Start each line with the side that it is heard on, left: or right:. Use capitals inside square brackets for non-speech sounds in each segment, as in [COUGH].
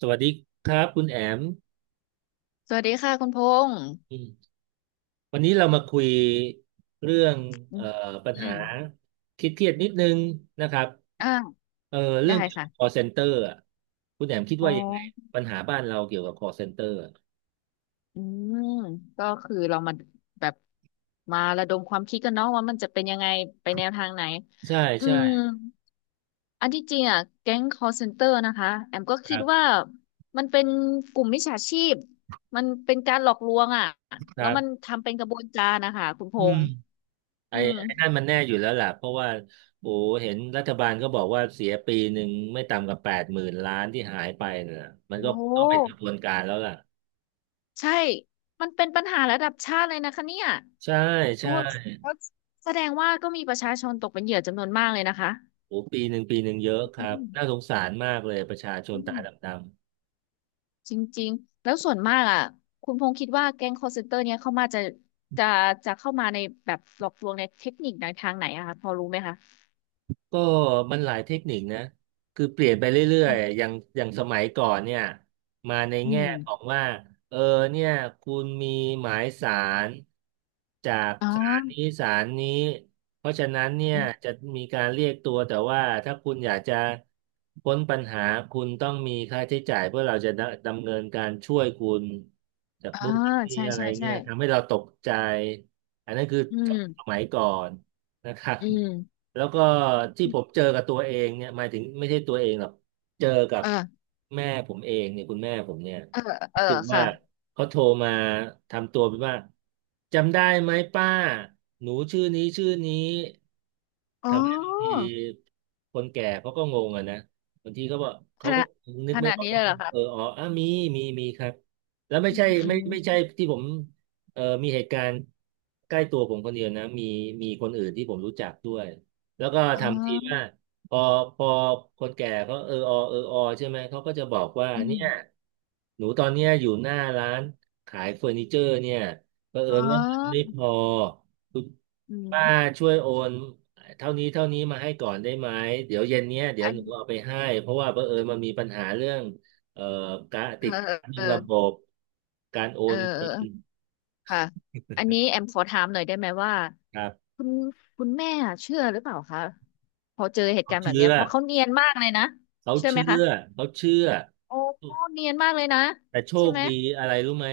right: สวัสดีครับคุณแอม
left: สวัสดีค่ะคุณพงษ์
right: อืมวันนี้เรามาคุยเรื่อง
left: อื
right: เอ่อ
left: ม
right: ปัญ
left: อื
right: หา
left: ม
right: คิดเครียดๆนิดนึงนะครับ
left: ่า
right: เอ่อเรื่
left: ได้
right: องเกี่ยวกับ
left: ค่ะ
right: call center อ่ะคุณแอมคิด
left: อ๋
right: ว่ายังไง
left: อ
right: ปัญหาบ้านเราเกี่ยวกับ call center อะ
left: อืมก็คือเรามาแบบมาระดมความคิดกันเนาะว่ามันจะเป็นยังไงไปแนวทางไหน
right: ใช่
left: อื
right: ใช่
left: ม อันที่จริงอ่ะแก๊ง call center นะคะแอมก็
right: ค
left: คิด
right: รับ
left: ว่ามันเป็นกลุ่มมิจฉาชีพ มันเป็นการหลอกลวงอ่ะ
right: ค
left: แล้
right: รั
left: วมัน
right: บ
left: ทำเป็นกระบวนการนะคะคุณพ
right: อืม
left: งษ์
right: ไอ้
left: อืม
right: ไอ้นั่นมันแน่อยู่แล้วล่ะเพราะว่าโอ้เห็นรัฐบาลก็บอกว่าเสียปีหนึ่งไม่ต่ำกว่าแปดหมื่นล้านที่หายไปน่ะมัน
left: โอ
right: ก็ต้องเป็นก
left: ้
right: ระบวนการแล้วล่ะ
left: ใช่ มันเป็นปัญหาระดับชาติเลยนะคะเนี่ย
right: ใช่
left: โอ้
right: ใช่
left: แสดงว่าก็มีประชาชนตกเป็นเหยื่อจำนวนมากเลยนะคะ
right: โอ้ปีหนึ่งปีหนึ่งเยอะค
left: อื
right: รับ
left: ม
right: น่าสงสารมากเลยประชาชน
left: อื
right: ตา
left: ม
right: ดำ
left: จริงๆแล้วส่วนมากอ่ะคุณพงษ์คิดว่าแก๊ง call center เนี่ยเข้ามาจะ จะเข้ามาในแบบหลอกลวงในเทคนิคในทางไหนอะคะพอรู้ไหมคะ
right: ก็มันหลายเทคนิคนะคือเปลี่ยนไปเรื่อ
left: อื
right: ย
left: ม
right: ๆอย่างสมัยก่อนเนี่ยมาใน
left: อ
right: แง่
left: ม
right: ของว่าเออเนี่ยคุณมีหมายศาลจาก
left: อ๋อ
right: ศาลนี้ศาลนี้เพราะฉะนั้นเนี่ย
left: อื
right: จะ
left: ม
right: มีการเรียกตัวแต่ว่าถ้าคุณอยากจะพ้นปัญหาคุณต้องมีค่าใช้จ่ายเพื่อเราจะดำเนินการช่วยคุณจาก
left: อ่า
right: นู่นจากนี่
left: ใช่
right: อะไร
left: ใช่
right: เนี่
left: ใช่
right: ยทำให้เราตกใจอันนั้นคือ
left: อื
right: ส
left: ม
right: มัยก่อน นะครับ
left: อืม
right: แล้วก็ที่ผมเจอกับตัวเองเนี่ยหมายถึงไม่ใช่ตัวเองหรอกเจอกับ
left: เออ
right: แม่ผมเองเนี่ยคุณแม่ผมเนี่ย
left: เออเออ
right: คือ
left: ค่ะ
right: ว่าเขาโทรมาทำตัวเป็นว่าจำได้ไหมป้าหนูชื่อนี้ชื่อนี้
left: อ๋อ
right: ทำให้บางทีคนแก่เขาก็งงอะนะบางทีเขาบอก
left: ข
right: เขา
left: นา
right: ก็
left: ด
right: นึก
left: ข
right: ไม่
left: นาด
right: ออก
left: นี้เล
right: ว่า
left: ยเหรอคะ
right: เอออ๋ออ่ะมีมีครับแล้วไม่
left: อืม
right: ใช่
left: อื
right: ไม่ใช่
left: ม
right: ที่ผม เออมีเหตุการณ์ใกล้ตัวผมคนเดียวนะมีมีคนอื่นที่ผมรู้จักด้วยแล้วก็
left: อ๋
right: ทำทีว่า
left: อ
right: พอพอคนแก่เขาเออออเออออใช่ไหมเขาก็จะบอกว่า
left: อืม
right: เนี่ยหนูตอนเนี้ยอยู่หน้าร้านขายเฟอร์นิเจอร์เนี่ยเผอิ
left: อ๋
right: ญว่าเงินไม่
left: อ
right: พอคุณ
left: อื
right: ป้า
left: ม
right: ช่วยโอนเท่านี้เท่านี้มาให้ก่อนได้ไหมเดี๋ยวเย็นเนี้ยเดี๋ย
left: อั
right: วห
left: น
right: นูเอาไปให้เพราะว่าเผอิญมันมีปัญหาเรื่องเอ่อการ
left: เอ
right: ติด
left: อ
right: ขัด
left: เอ
right: เรื่อ
left: อ
right: งระบบการโอ
left: เออ
right: นเงิ
left: เอ
right: น
left: อค่ะ อันนี้แอมขอถามหน่อยได้ไหมว่า
right: ครับ
left: คุณคุณแม่เชื่อหรือเปล่าคะพอเจอเหตุ
right: เขา
left: การณ์แบบเนี้
right: เชื่
left: ย
right: อ
left: เพราะเขาเนียนมากเลยนะ
right: เขา
left: เชื่อไหมคะ
right: เชื่อเขาเชื่อ
left: โอ้เนียนมากเลยนะ
right: แต่โช
left: ใช่
right: ค
left: ไหม
right: ดีอะไรรู้ไหม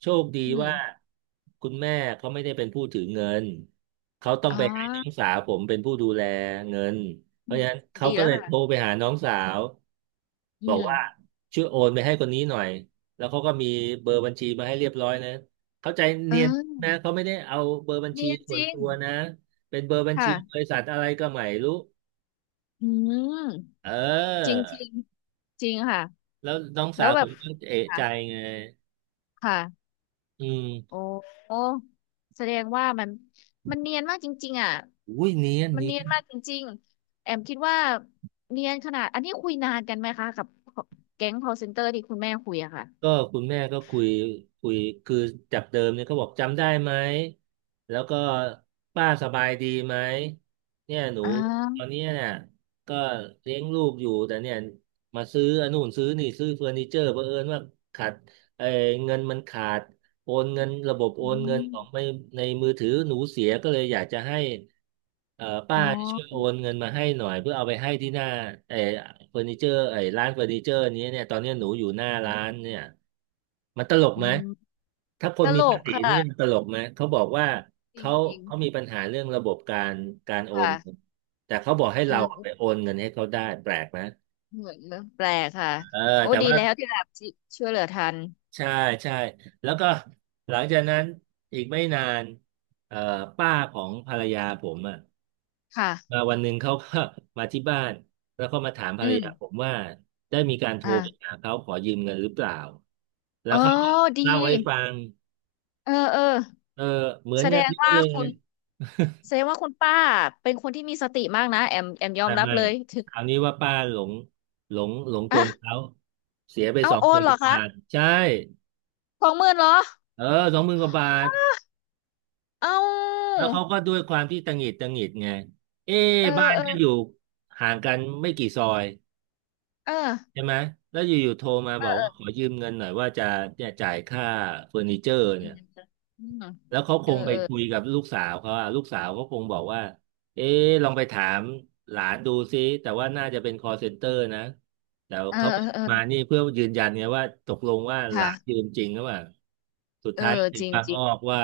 right: โชคดี
left: อืม
right: ว่าคุณแม่เขาไม่ได้เป็นผู้ถือเงินเขาต้อง
left: อ๋อ
right: ไปให้น้องสาวผมเป็นผู้ดูแลเงินเพ
left: อื
right: ราะ
left: ม
right: ฉะนั้นเขา
left: ดี
right: ก็
left: แล้ว
right: เลยโทร
left: ค่ะ
right: ไปหาน้องสาว
left: อื
right: บอก
left: ม
right: ว่าช่วยโอนไปให้คนนี้หน่อยแล้วเขาก็มีเบอร์บัญชีมาให้เรียบร้อยนะเข้าใจเนียน
left: เออ
right: นะเขาไม่ได้เอาเบอร์บัญชี
left: เนียน
right: ส่
left: จ
right: วน
left: ริง
right: ตัวนะเป็นเบอร์บัญชีบ
left: ค่ะ
right: ริษัทอะไรก็ไม่รู้
left: อืม
right: เอ
left: จริงจริง
right: อ
left: จริงค่ะ
right: แล้วน้อง
left: แล้
right: สา
left: ว
right: ว
left: แบ
right: ผ
left: บ
right: มก็เอะ
left: ค่ะ
right: ใจไง
left: ค่ะ
right: อื
left: โอ้
right: ม
left: โอ้แสดงว่ามันเนียนมากจริงๆอ่ะ
right: อุ้ยเนียน
left: มัน
right: เนี
left: เนี
right: ย
left: ยน
right: น
left: มากจริงๆ แอมคิดว่าเนียนขนาด อันนี้คุยนานกันไหมคะกับแก๊ง call center ที่คุณแม่คุยอะค่ะ
right: ก็คุณแม่ก็คุยคุยคือจากเดิมเนี่ยก็บอกจำได้ไหม แล้วก็ป้าสบายดีไหมเนี่ยหนู
left: อ่
right: ตอน
left: า
right: เนี้ยเนี่ยก็เลี้ยงลูกอยู่แต่เนี่ยมาซื้ออันนู่นซื้อนี่ซื้อเฟอร์นิเจอร์เผอิญว่าขาดเออเงินมันขาด โอนเงินระบบโอ
left: อื
right: นเงิน
left: ม
right: ของไม่ในมือถือหนูเสียก็เลยอยากจะให้
left: อ๋
right: ป้า
left: อ
right: ช่วยโอนเงินมาให้หน่อยเพื่อเอาไปให้ที่หน้าไอ้เฟอร์นิเจอร์ไอ้ร้านเฟอร์นิเจอร์นี้เนี่ยตอนเนี้ยหนูอยู่หน้าร้านเนี่ยมันตลก
left: อื
right: ไหม
left: ม
right: ถ้าค
left: ต
right: นมี
left: ล
right: ภา
left: ก
right: ษีนี่มัน
left: ค่ะ
right: ตลกไหมเขาบอกว่า
left: จ
right: เขา
left: ริง
right: เขามีปัญหาเรื่องระบบการ
left: ๆ
right: โอน
left: ค่ะ
right: แต่เขาบอกให้เราไป
left: เออ
right: โอนเงินให้เขาได้แปลกไหม
left: เหมือนเรื่องแปลกค่ะ
right: เออ
left: โอ้
right: แต่
left: ดี
right: ว่า
left: แล้วที่แบบที่ช่วยเหลือทัน
right: ใช่ใช่แล้วก็หลังจากนั้นอีกไม่นานเอ่อป้าของภรรยาผมอ่ะมา
left: ค่ะ
right: วันหนึ่งเขาก็ [LAUGHS] มาที่บ้านแล้วก็มาถามภร
left: อื
right: ร
left: ม
right: ยาผมว่าได้มีการโทร
left: อ่า
right: ไปหาเขาขอยืมเงินหรือเปล่าแล้
left: อ๋
right: ว
left: อ
right: เขาก็
left: ดี
right: เล่าให้ฟัง
left: เออเออ
right: เออเหมือ
left: แส
right: น
left: ด
right: กัน
left: ง
right: เป๊ะ
left: ว่า
right: เลย
left: คุณ
right: [LAUGHS]
left: แสดงว่าคุณป้าเป็นคนที่มีสติมากนะแอมยอ
right: ไม่
left: มรับ
right: ไม่
left: เลยถึง
right: คราวนี้ว่าป้าหลงหลงก
left: อ่ะ
right: ลเขาเสียไปส
left: เอา
right: อง
left: โอ
right: หมื่
left: น
right: น
left: เห
right: ก
left: รอ
right: ว่า
left: คะ
right: บาทใช่
left: สองหมื่นเหรอ
right: เออสองหมื่นกว่าบาท
left: เอา
right: แล้วเขาก็ด้วยความที่ตังหงิดตังหงิดไงเอ๊ะ
left: เออ
right: บ้าน
left: เออ
right: ก็อยู่ห่างกันไม่กี่ซอย
left: เออ
right: ใช่ไหมแล้วอยู่ๆโทรมา
left: เอ
right: บอ
left: อ
right: ก
left: เอ
right: ว่าข
left: อ
right: อยืมเงินหน่อยว่าจะเนี่ยจ่ายค่าเฟอร์นิเจอร์
left: อื
right: เนี่
left: ม
right: ย
left: อืม
right: แล้วเขาค
left: เออ
right: งไป
left: เออ
right: คุยกับลูกสาวเขาอะลูกสาวเขาคงบอกว่าเอ๊ะลองไปถามหลานดูซิแต่ว่าน่าจะเป็น call center นะแต่
left: เออ
right: เขา
left: เออเออ
right: มานี่เพื่อยืนยันไงว่าตกลงว่าหลา
left: ค่ะ
right: นยืมจริงหรือเปล่าสุด
left: เออ
right: ท้ายถึ
left: จ
right: ง
left: ริง
right: บาง
left: จริง
right: อ้อว่า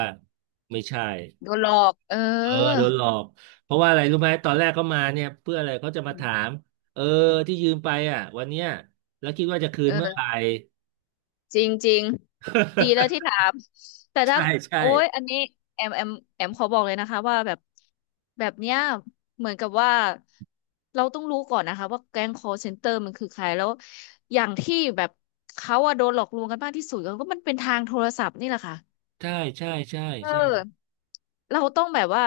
right: ไม่ใช่
left: โดนหลอกเออ
right: เออโดนหลอกเพราะว่าอะไรรู้ไหมตอนแรกเขามาเนี่ยเพื่ออะไรเขาจะมาถามเออที่ยืมไปอ่ะวันเนี้ยแล้วคิดว่าจะคื
left: เอ
right: นเมื่อไหร่
left: อ จริงจริงดีแล้วที่
right: [LAUGHS]
left: ถามแต่ถ้า
right: ใช่ใช่
left: โอ้ยอันนี้แอมแอมแอมขอบอกเลยนะคะว่าแบบแบบเนี้ยเหมือนกับว่าเราต้องรู้ก่อนนะคะว่าแก๊ง call center มันคือใครแล้วอย่างที่แบบเขาอะโดนหลอกลวงกันมากที่สุดก็มันเป็นทางโทรศัพท์นี่แหละค่ะ
right: ใช่ใช่ใช่
left: เออ
right: ใช่
left: เราต้องแบบว่า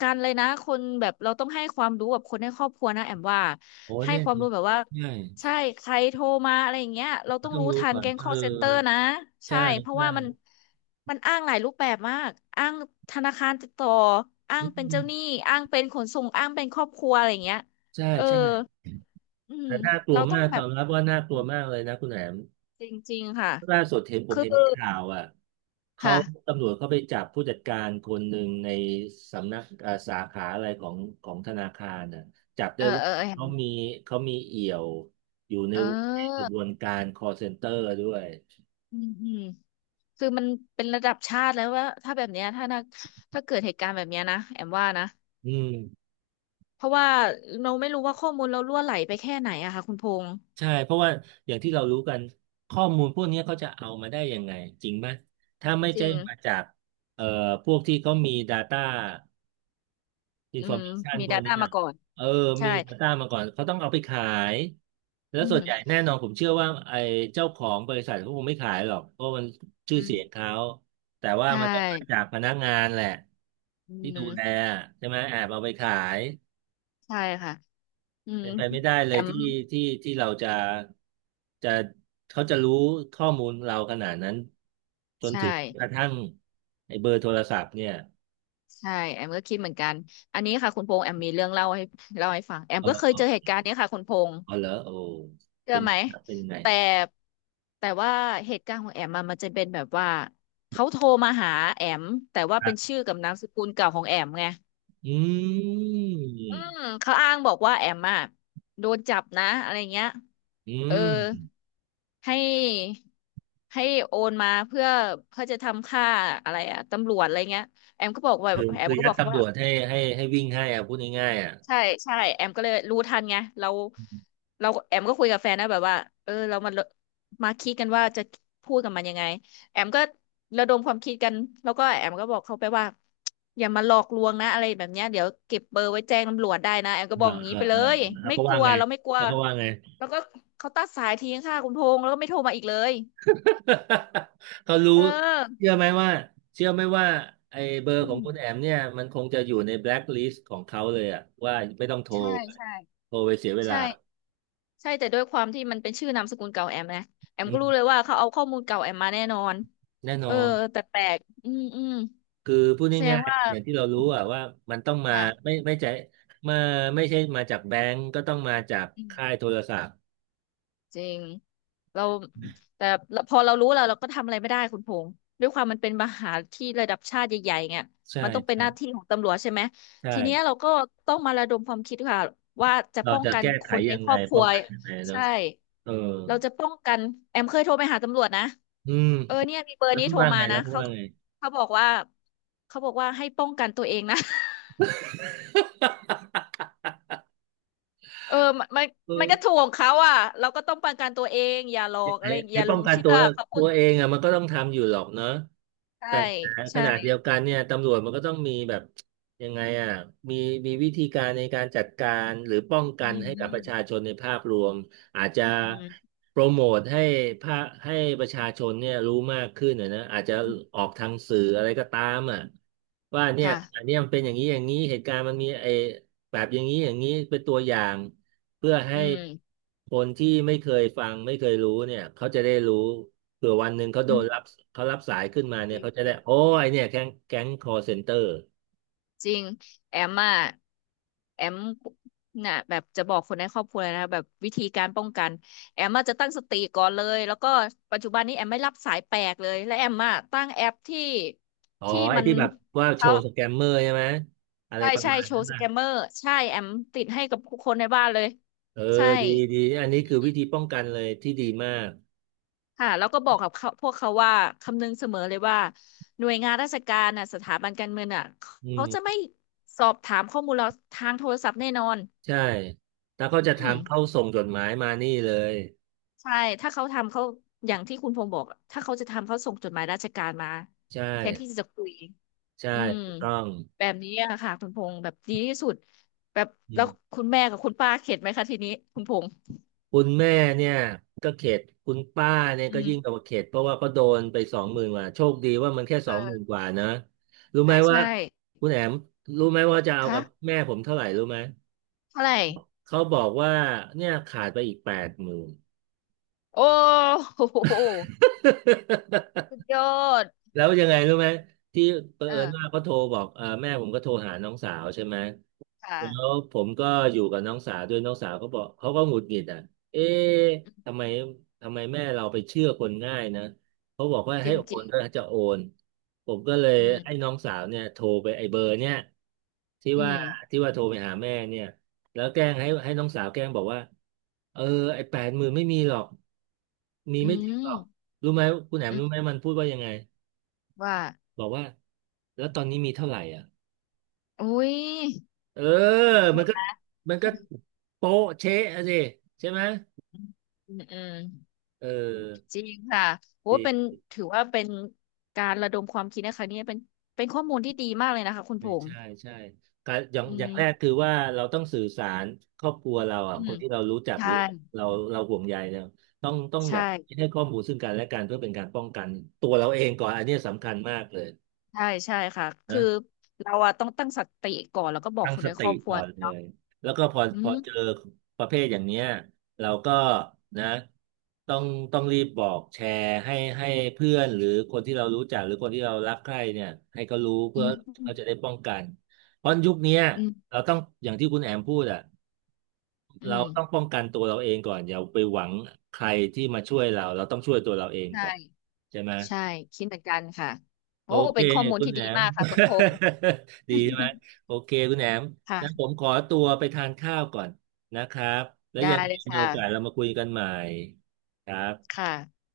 left: การเลยนะคนแบบเราต้องให้ความรู้กับคนในครอบครัวนะแอมว่า
right: โอ้
left: ให้
right: เนี่ย
left: ความรู้แบบว่า
right: ใช่
left: ใช่ใครโทรมาอะไรอย่างเงี้ยเรา
right: มั
left: ต้
right: น
left: อง
right: ต้อง
left: รู้
right: รู้
left: ทัน
right: ก่อน
left: แก๊ง
right: เออ
left: call center นะใช่
right: ใช่
left: เพราะ
right: ใช่
left: ว่ามันอ้างหลายรูปแบบมากอ้างธนาคารติดต่ออ้า
right: อ
left: งเป็น
right: ื
left: เจ้าหนี้
right: ม
left: อ้างเป็นขนส่งอ้างเป็นครอบครัวอะไรอย่างเงี้ย
right: ใช่
left: เออ
right: ใช่
left: อืม
right: แต่น่ากลัว
left: เราต้อ
right: มา
left: ง
right: ก
left: แบ
right: ตอ
left: บ
right: นรับว่าน่ากลัวมากเลยนะคุณแหนม
left: จริงๆค่ะ
right: ล่าสุดเห็นผม
left: คือ
right: เห็นในข่าวอ่ะเขา
left: ค่ะ
right: ตำรวจเขาไปจับผู้จัดการคนหนึ่งในสำนักสาขาอะไรของธนาคารน่ะจับ
left: เอ
right: ได้
left: อ
right: ว่า
left: เออเห็น
right: เขามีเอี่ยวอยู่ในกระ
left: เออ
right: บวนการ call center ด้วย
left: อืมอืม คือมันเป็นระดับชาติแล้วว่าถ้าแบบเนี้ยถ้านะถ้าเกิดเหตุการณ์แบบเนี้ยนะแอมว่านะ
right: อืม
left: เพราะว่าเราไม่รู้ว่าข้อมูลเรารั่วไหลไปแค่ไหนอะค่ะคุณพงษ์
right: ใช่เพราะว่าอย่างที่เรารู้กันข้อมูลพวกนี้เขาจะเอามาได้ยังไงจริงไหมถ้าไม่
left: จ
right: ใช่
left: ริง
right: มาจากเอ่อพวกที่เขามี Data อิน
left: อื
right: ฟอร์
left: ม
right: เมชัน
left: มี
right: พวก
left: Data
right: นี้อ่ะ
left: มาก่อน
right: เออ
left: ใช่
right: มี Data มาก่อนเขาต้องเอาไปขายแล้ว
left: อื
right: ส่ว
left: ม
right: นใหญ่แน่นอนผมเชื่อว่าไอ้เจ้าของบริษัทเขาคงไม่ขายหรอกเพราะมันชื่อ
left: อืม
right: เสียงเขาแต่ว่า
left: ใช
right: มันต้องมา
left: ่
right: จากพนักงานแหละ
left: อื
right: ที่ดูแล
left: ม
right: ใช่ไหมแอบเอาไปขาย
left: ใช่ค่ะอืม
right: เป็นไปไม่ได้เล
left: แอ
right: ย
left: ม
right: ที่เราจะจะเขาจะรู้ข้อมูลเราขนาดนั้นจน
left: ใช่
right: ถึงกระทั่งไอ้เบอร์โทรศัพท์เนี่ย
left: ใช่แอมก็คิดเหมือนกันอันนี้ค่ะคุณพงษ์แอมมีเรื่องเล่าให้เล่าให้ฟังแอมก็เคย
right: เออ
left: เจอเหตุการณ์เนี้ยค่ะคุณพงษ์
right: เออเหรอโอ้
left: เชื่อ
right: เป็น
left: ไหม
right: เป็นยังไง
left: แต่แต่ว่าเหตุการณ์ของแอมอะมันจะเป็นแบบว่าเขาโทรมาหาแอมแต่ว่าเป็นชื่อกับนามสกุลเก่าของแอมไง
right: อื
left: อื
right: ม
left: มเขาอ้างบอกว่าแอมอะโดนจับนะอะไรเงี้ย
right: อื
left: เออ
right: ม
left: ให้ให้โอนมาเพื่อจะทำค่าอะไรอะตำรวจอะไรเงี้ยแอมก็บอกว่า
right: คือ
left: แอม
right: คือ
left: ก็
right: ยั
left: บ
right: ด
left: อกเขา
right: ตำร
left: ว่า
right: วจให้วิ่งให้อ่ะพูดง่ายๆอ่ะ
left: ใช่ใช่แอมก็เลยรู้ทันไงเราแอมก็คุยกับแฟนนะแบบว่าเออเรามาคิดกันว่าจะพูดกับมันยังไงแอมก็ระดมความคิดกันแล้วก็แอมก็บอกเขาไปว่าอย่ามาหลอกลวงนะอะไรแบบเนี้ยเดี๋ยวเก็บเบอร์ไว้แจ้งตำรวจได้นะแอมก็บ
right: เอ
left: อก
right: อ
left: อย่าง
right: เอ
left: นี้
right: อ
left: ไปเล
right: เออ
left: ย
right: แล้ว
left: ไม่
right: ก็
left: ก
right: ว่า
left: ลัว
right: ไง
left: เราไม่กลัว
right: แล้วก็ว่าไง
left: แล้วก็เขาตัดสายทิ้งค่ะคุณพงษ์แล้วก็ไม่โทรมาอีกเลย
right: [LAUGHS] เขารู้
left: เออ
right: เชื่อไหมว่าเชื่อไหมว่าไอ้เบอร์
left: อื
right: ของ
left: ม
right: คุณแอมเนี่ยมันคงจะอยู่ในแบล็คลิสต์ของเขาเลยอ่ะว่าไม่ต้องโทร
left: ใช่ใช่
right: โทรไปเสียเวลา
left: ใช่ ใช่แต่ด้วยความที่มันเป็นชื่อนามสกุลเก่าแอมนะแอม
right: อื
left: ก็รู้เลย
right: ม
left: ว่าเขาเอาข้อมูลเก่าแอมมาแน่นอน
right: แน่น
left: เอ
right: อ
left: อ
right: น
left: แปลกๆอืมอืม
right: คือพูด
left: แสดง
right: ง่าย
left: ว่า
right: ๆอย่างที่เรารู้อ่ะว่ามันต้องมาไม่
left: ค่ะ
right: ไม่ใช่มาไม่ใช่มาจากแบงก์ก็ต้องมาจาก
left: อื
right: ค่าย
left: ม
right: โทรศัพท์
left: จริงเราแต่พอเรารู้แล้วเราก็ทำอะไรไม่ได้คุณพงษ์ด้วยความมันเป็นมหาที่ระดับชาติใหญ่ๆเนี่ย
right: ใช่
left: มันต้องเป็น
right: ใช่
left: หน้าที่ของตำรวจใช่ไหม
right: ใช่
left: ทีเนี้ยเราก็ต้องมาระดมความคิดค่ะว่าจะ
right: เรา
left: ป้อง
right: จะ
left: กัน
right: แก้
left: ค
right: ไข
left: นใน
right: ยัง
left: ค
right: ไง
left: รอบค
right: ป้
left: รั
right: อ
left: ว
right: งกันยังไงเนาะ
left: ใช่
right: เออ
left: เราจะป้องกันแอมเคยโทรไปหาตำรวจนะ
right: อืม
left: เออเนี่ยมีเบอร์
right: แล้ว
left: นี้
right: ก็
left: โทร
right: ว่า
left: มา
right: ไง
left: นะเขาเขาบอกว่าเขาบอกว่าให้ป้องกันตัวเองนะ [LAUGHS]
right: [LAUGHS]
left: เออมันมัน
right: เอ
left: มันก็ถู
right: อ
left: กของเขาอ่ะเราก็ต้องป้องกันตัวเองอย่าหลอ
right: ไอ้
left: กอะไรอย่างอ
right: ไอ้
left: ย่าหล
right: ป้อง
left: ง
right: กัน
left: เชื่
right: ตั
left: อ
right: ว
left: เขาพู
right: ตั
left: ดอ
right: ว
left: ย่าง
right: เอ
left: นี้
right: งอ่ะมันก็ต้องทำอยู่หรอกเนอะแต่
left: ใช่
right: ข
left: ใช่
right: นาดเดียวกันเนี่ยตำรวจมันก็ต้องมีแบบยังไงอ่ะมีมีวิธีการในการจัดการหรือป้องกั
left: อื
right: น
left: ม
right: ให้
left: อื
right: กับ
left: ม
right: ประชาชนในภาพรวมอาจจะ
left: อืม
right: โปรโมทภาให้ประชาชนเนี่ยรู้มากขึ้นนะอาจจะออกทางสื่ออะไรก็ตามอ่ะว่าเนี่ยอัน
left: ค่ะ
right: เนี้ยมันเป็นอย่างนี้อย่างนี้เหตุการณ์มันมีไอ้แบบอย่างนี้อย่างนี้เป็นตัวอย่าง เพื่อ
left: อื
right: ให้
left: ม
right: คนที่ไม่เคยฟังไม่เคยรู้เนี่ยเขาจะได้รู้เผื่อวันหนึ่งเขาโด
left: อื
right: นรับ
left: ม
right: เขารับสายขึ้นมา
left: จ
right: เนี่ย
left: ริง
right: เขาจะ
left: จ
right: ได้
left: ริง
right: โอ้ไอเนี่ยแก๊งคอเซ็นเตอร์
left: จริงแอมอ่ะแอมน่ะแบบจะบอกคนในครอบครัวเลยนะแบบวิธีการป้องกันแอมอ่ะจะตั้งสติก่อนเลยแล้วก็ปัจจุบันนี้แอมไม่รับสายแปลกเลยและแอมอ่ะตั้งแอปที่
right: อ๋อ
left: ที่
right: ไอ้
left: มัน
right: ที่แบบว่าโช
left: เขา
right: ว์สแกมเมอร์ใช่ไหมอะไร
left: ใช่
right: ประ
left: ใช่
right: มาณ
left: โช
right: นั้น
left: ว์ส
right: นะ
left: แกมเมอร์ใช่แอมติดให้กับทุกคนในบ้านเลย
right: เออ
left: ใช่
right: ดีดีอันนี้คือวิธีป้องกันเลยที่ดีมาก
left: ค่ะแล้วก็บอกกับเขาพวกเขาว่าคำนึงเสมอเลยว่าหน่วยงานราชการน่ะสถาบันการเงินน่ะ
right: อื
left: เขาจะไม่
right: ม
left: สอบถามข้อมูลเราทางโทรศัพท์แน่นอน
right: ใช่ถ้าเขา
left: อื
right: จะ
left: ม
right: ทำเขาส่งจดหมายมานี่เลย
left: ใช่ถ้าเขาทำเขาอย่างที่คุณพงษ์บอกอะถ้าเขาจะทำเขาส่งจดหมายราชการมา
right: ใช่
left: แทนที่จะคุย
right: ใช่
left: อืม
right: ถูกต้อง
left: แบบนี้อะค่ะคุณพงษ์แบบดีที่สุดแบบ
right: อื
left: แล้ว
right: ม
left: คุณแม่กับคุณป้าเข็ดไหมคะทีนี้คุณพงษ์
right: คุณแม่เนี่ยก็เข็ดคุณป้าเนี่ย
left: อื
right: ก็ยิ่
left: ม
right: งกว่าเข็ดเพราะว่าก็โดนไปสองหมื่นกว่าโชคดีว่ามันแค่ส
left: เอ
right: องหมื่นก
left: อ
right: ว่านะรู้ไห
left: ใช่
right: มว่า
left: ใช่
right: คุณแอมรู้ไหมว่าจะเอา
left: คะ
right: กับแม่ผมเท่าไหร่รู้ไหม
left: เท่าไหร่
right: เขาบอกว่าเนี่ยขาดไปอีกแปดหมื่น
left: โอ้โห
right: [LAUGHS]
left: สุดยอด
right: แล้วยังไงรู้ไหมที่เผ
left: เอ
right: อิญ
left: อ
right: ว่าเขาโทรบอกเออแม่ผมก็โทรหาน้องสาวใช่ไหม
left: ค
right: แล้ว
left: ่ะ
right: ผมก็อยู่กับน้องสาวด้วยน้องสาวก็บอกเขาก็หงุดหงิดอ่ะเอ๊ะทำไมทำไมแม่เราไปเชื่อคนง่ายนะเขาบอกว่า
left: จ
right: ให้
left: ริง
right: โอ
left: จริ
right: น
left: ง
right: ก็จะโอนผมก็เลย
left: อืม
right: ให้น้องสาวเนี่ยโทรไปไอ้เบอร์เนี่ยที่
left: อื
right: ว่า
left: ม
right: ที่ว่าโทรไปหาแม่เนี่ยแล้วแกล้งให้น้องสาวแกล้งบอกว่าเออไอ้แปดหมื่นไม่มีหรอกมี
left: อื
right: ไม่ถึงห
left: ม
right: รอกรู้ไหมคุณแหม่ม
left: อื
right: รู้ไหม
left: ม
right: มันพูดว่ายังไง
left: ว่า
right: บอกว่าแล้วตอนนี้มีเท่าไหร่อ่ะ
left: อุ้ย
right: เออมันก็มันก็โป๊ะเช๊ะอะสิใช่ไหม
left: อืมอืม
right: เออ
left: จริงค่ะโอ้
right: ดี
left: เป็นถือว่าเป็นการระดมความคิดนะคะเนี่ยเป็นข้อมูลที่ดีมากเลยนะคะคุณ
right: เอ
left: พ
right: อ
left: งษ์
right: ใช่ใช่การอย่าง
left: อื
right: อย่า
left: ม
right: งแรกคือว่าเราต้องสื่อสารครอบครัวเรา
left: [COUGHS]
right: อ่ะ
left: อื
right: ค
left: ม
right: นที่เรารู้จักห
left: ใช่
right: รือเราเราห่วงใยเนี่ยต้องแบ
left: ใช่
right: บให้ข้อมูลซึ่งกันและกันเพื่อเป็นการป้องกันตัวเราเองก่อนอันเนี้ยสำคัญมากเลย
left: ใช่ใช่ค่ะคื
right: นะ
left: อเราอะต้องตั้งสติก่อนแล้วก็บอก
right: ตั้ง
left: คน
right: ส
left: ในค
right: ติ
left: รอบครัว
right: ก่อนเล
left: เนาะ
right: ยแล้วก็พอ
left: อื
right: พอ
left: ม
right: เจอประเภทอย่างเนี้ยเราก็นะต้องต้องรีบบอกแชร์ให้เพื่อนหรือคนที่เรารู้จักหรือคนที่เรารักใคร่เนี่ยให้เขารู้
left: อื
right: เพื่อเขาจะ
left: ม
right: ได้ป้องกันเพราะยุคเนี้ย
left: อืม
right: เราต้องอย่างที่คุณแอมพูดอ่ะ
left: อื
right: เรา
left: ม
right: ต้องป้องกันตัวเราเองก่อนอย่าไปหวังใครที่มาช่วยเราเราต้องช่วยตัวเราเอง
left: ใช่
right: ก่อนใช่ไหม
left: ใช่คิดเหมือนกันค่ะ
right: โอ
left: โอ้
right: เค
left: เป็นข้อมูล
right: คุณ
left: ที่
right: แหน
left: ดี
right: ม
left: มากค่ะคุณพงษ์
right: [LAUGHS] ดีใช่ไหม
left: [LAUGHS]
right: โอเคคุณแหนมงั้นะผ
left: ค่ะ
right: มขอตัวไปทานข้าวก่อนนะครับแล้ว
left: ได้
right: ยังไง
left: เลยค
right: มีโอกาสเรา
left: ่ะ
right: มาคุยกันใหม่ครับ
left: ค่ะ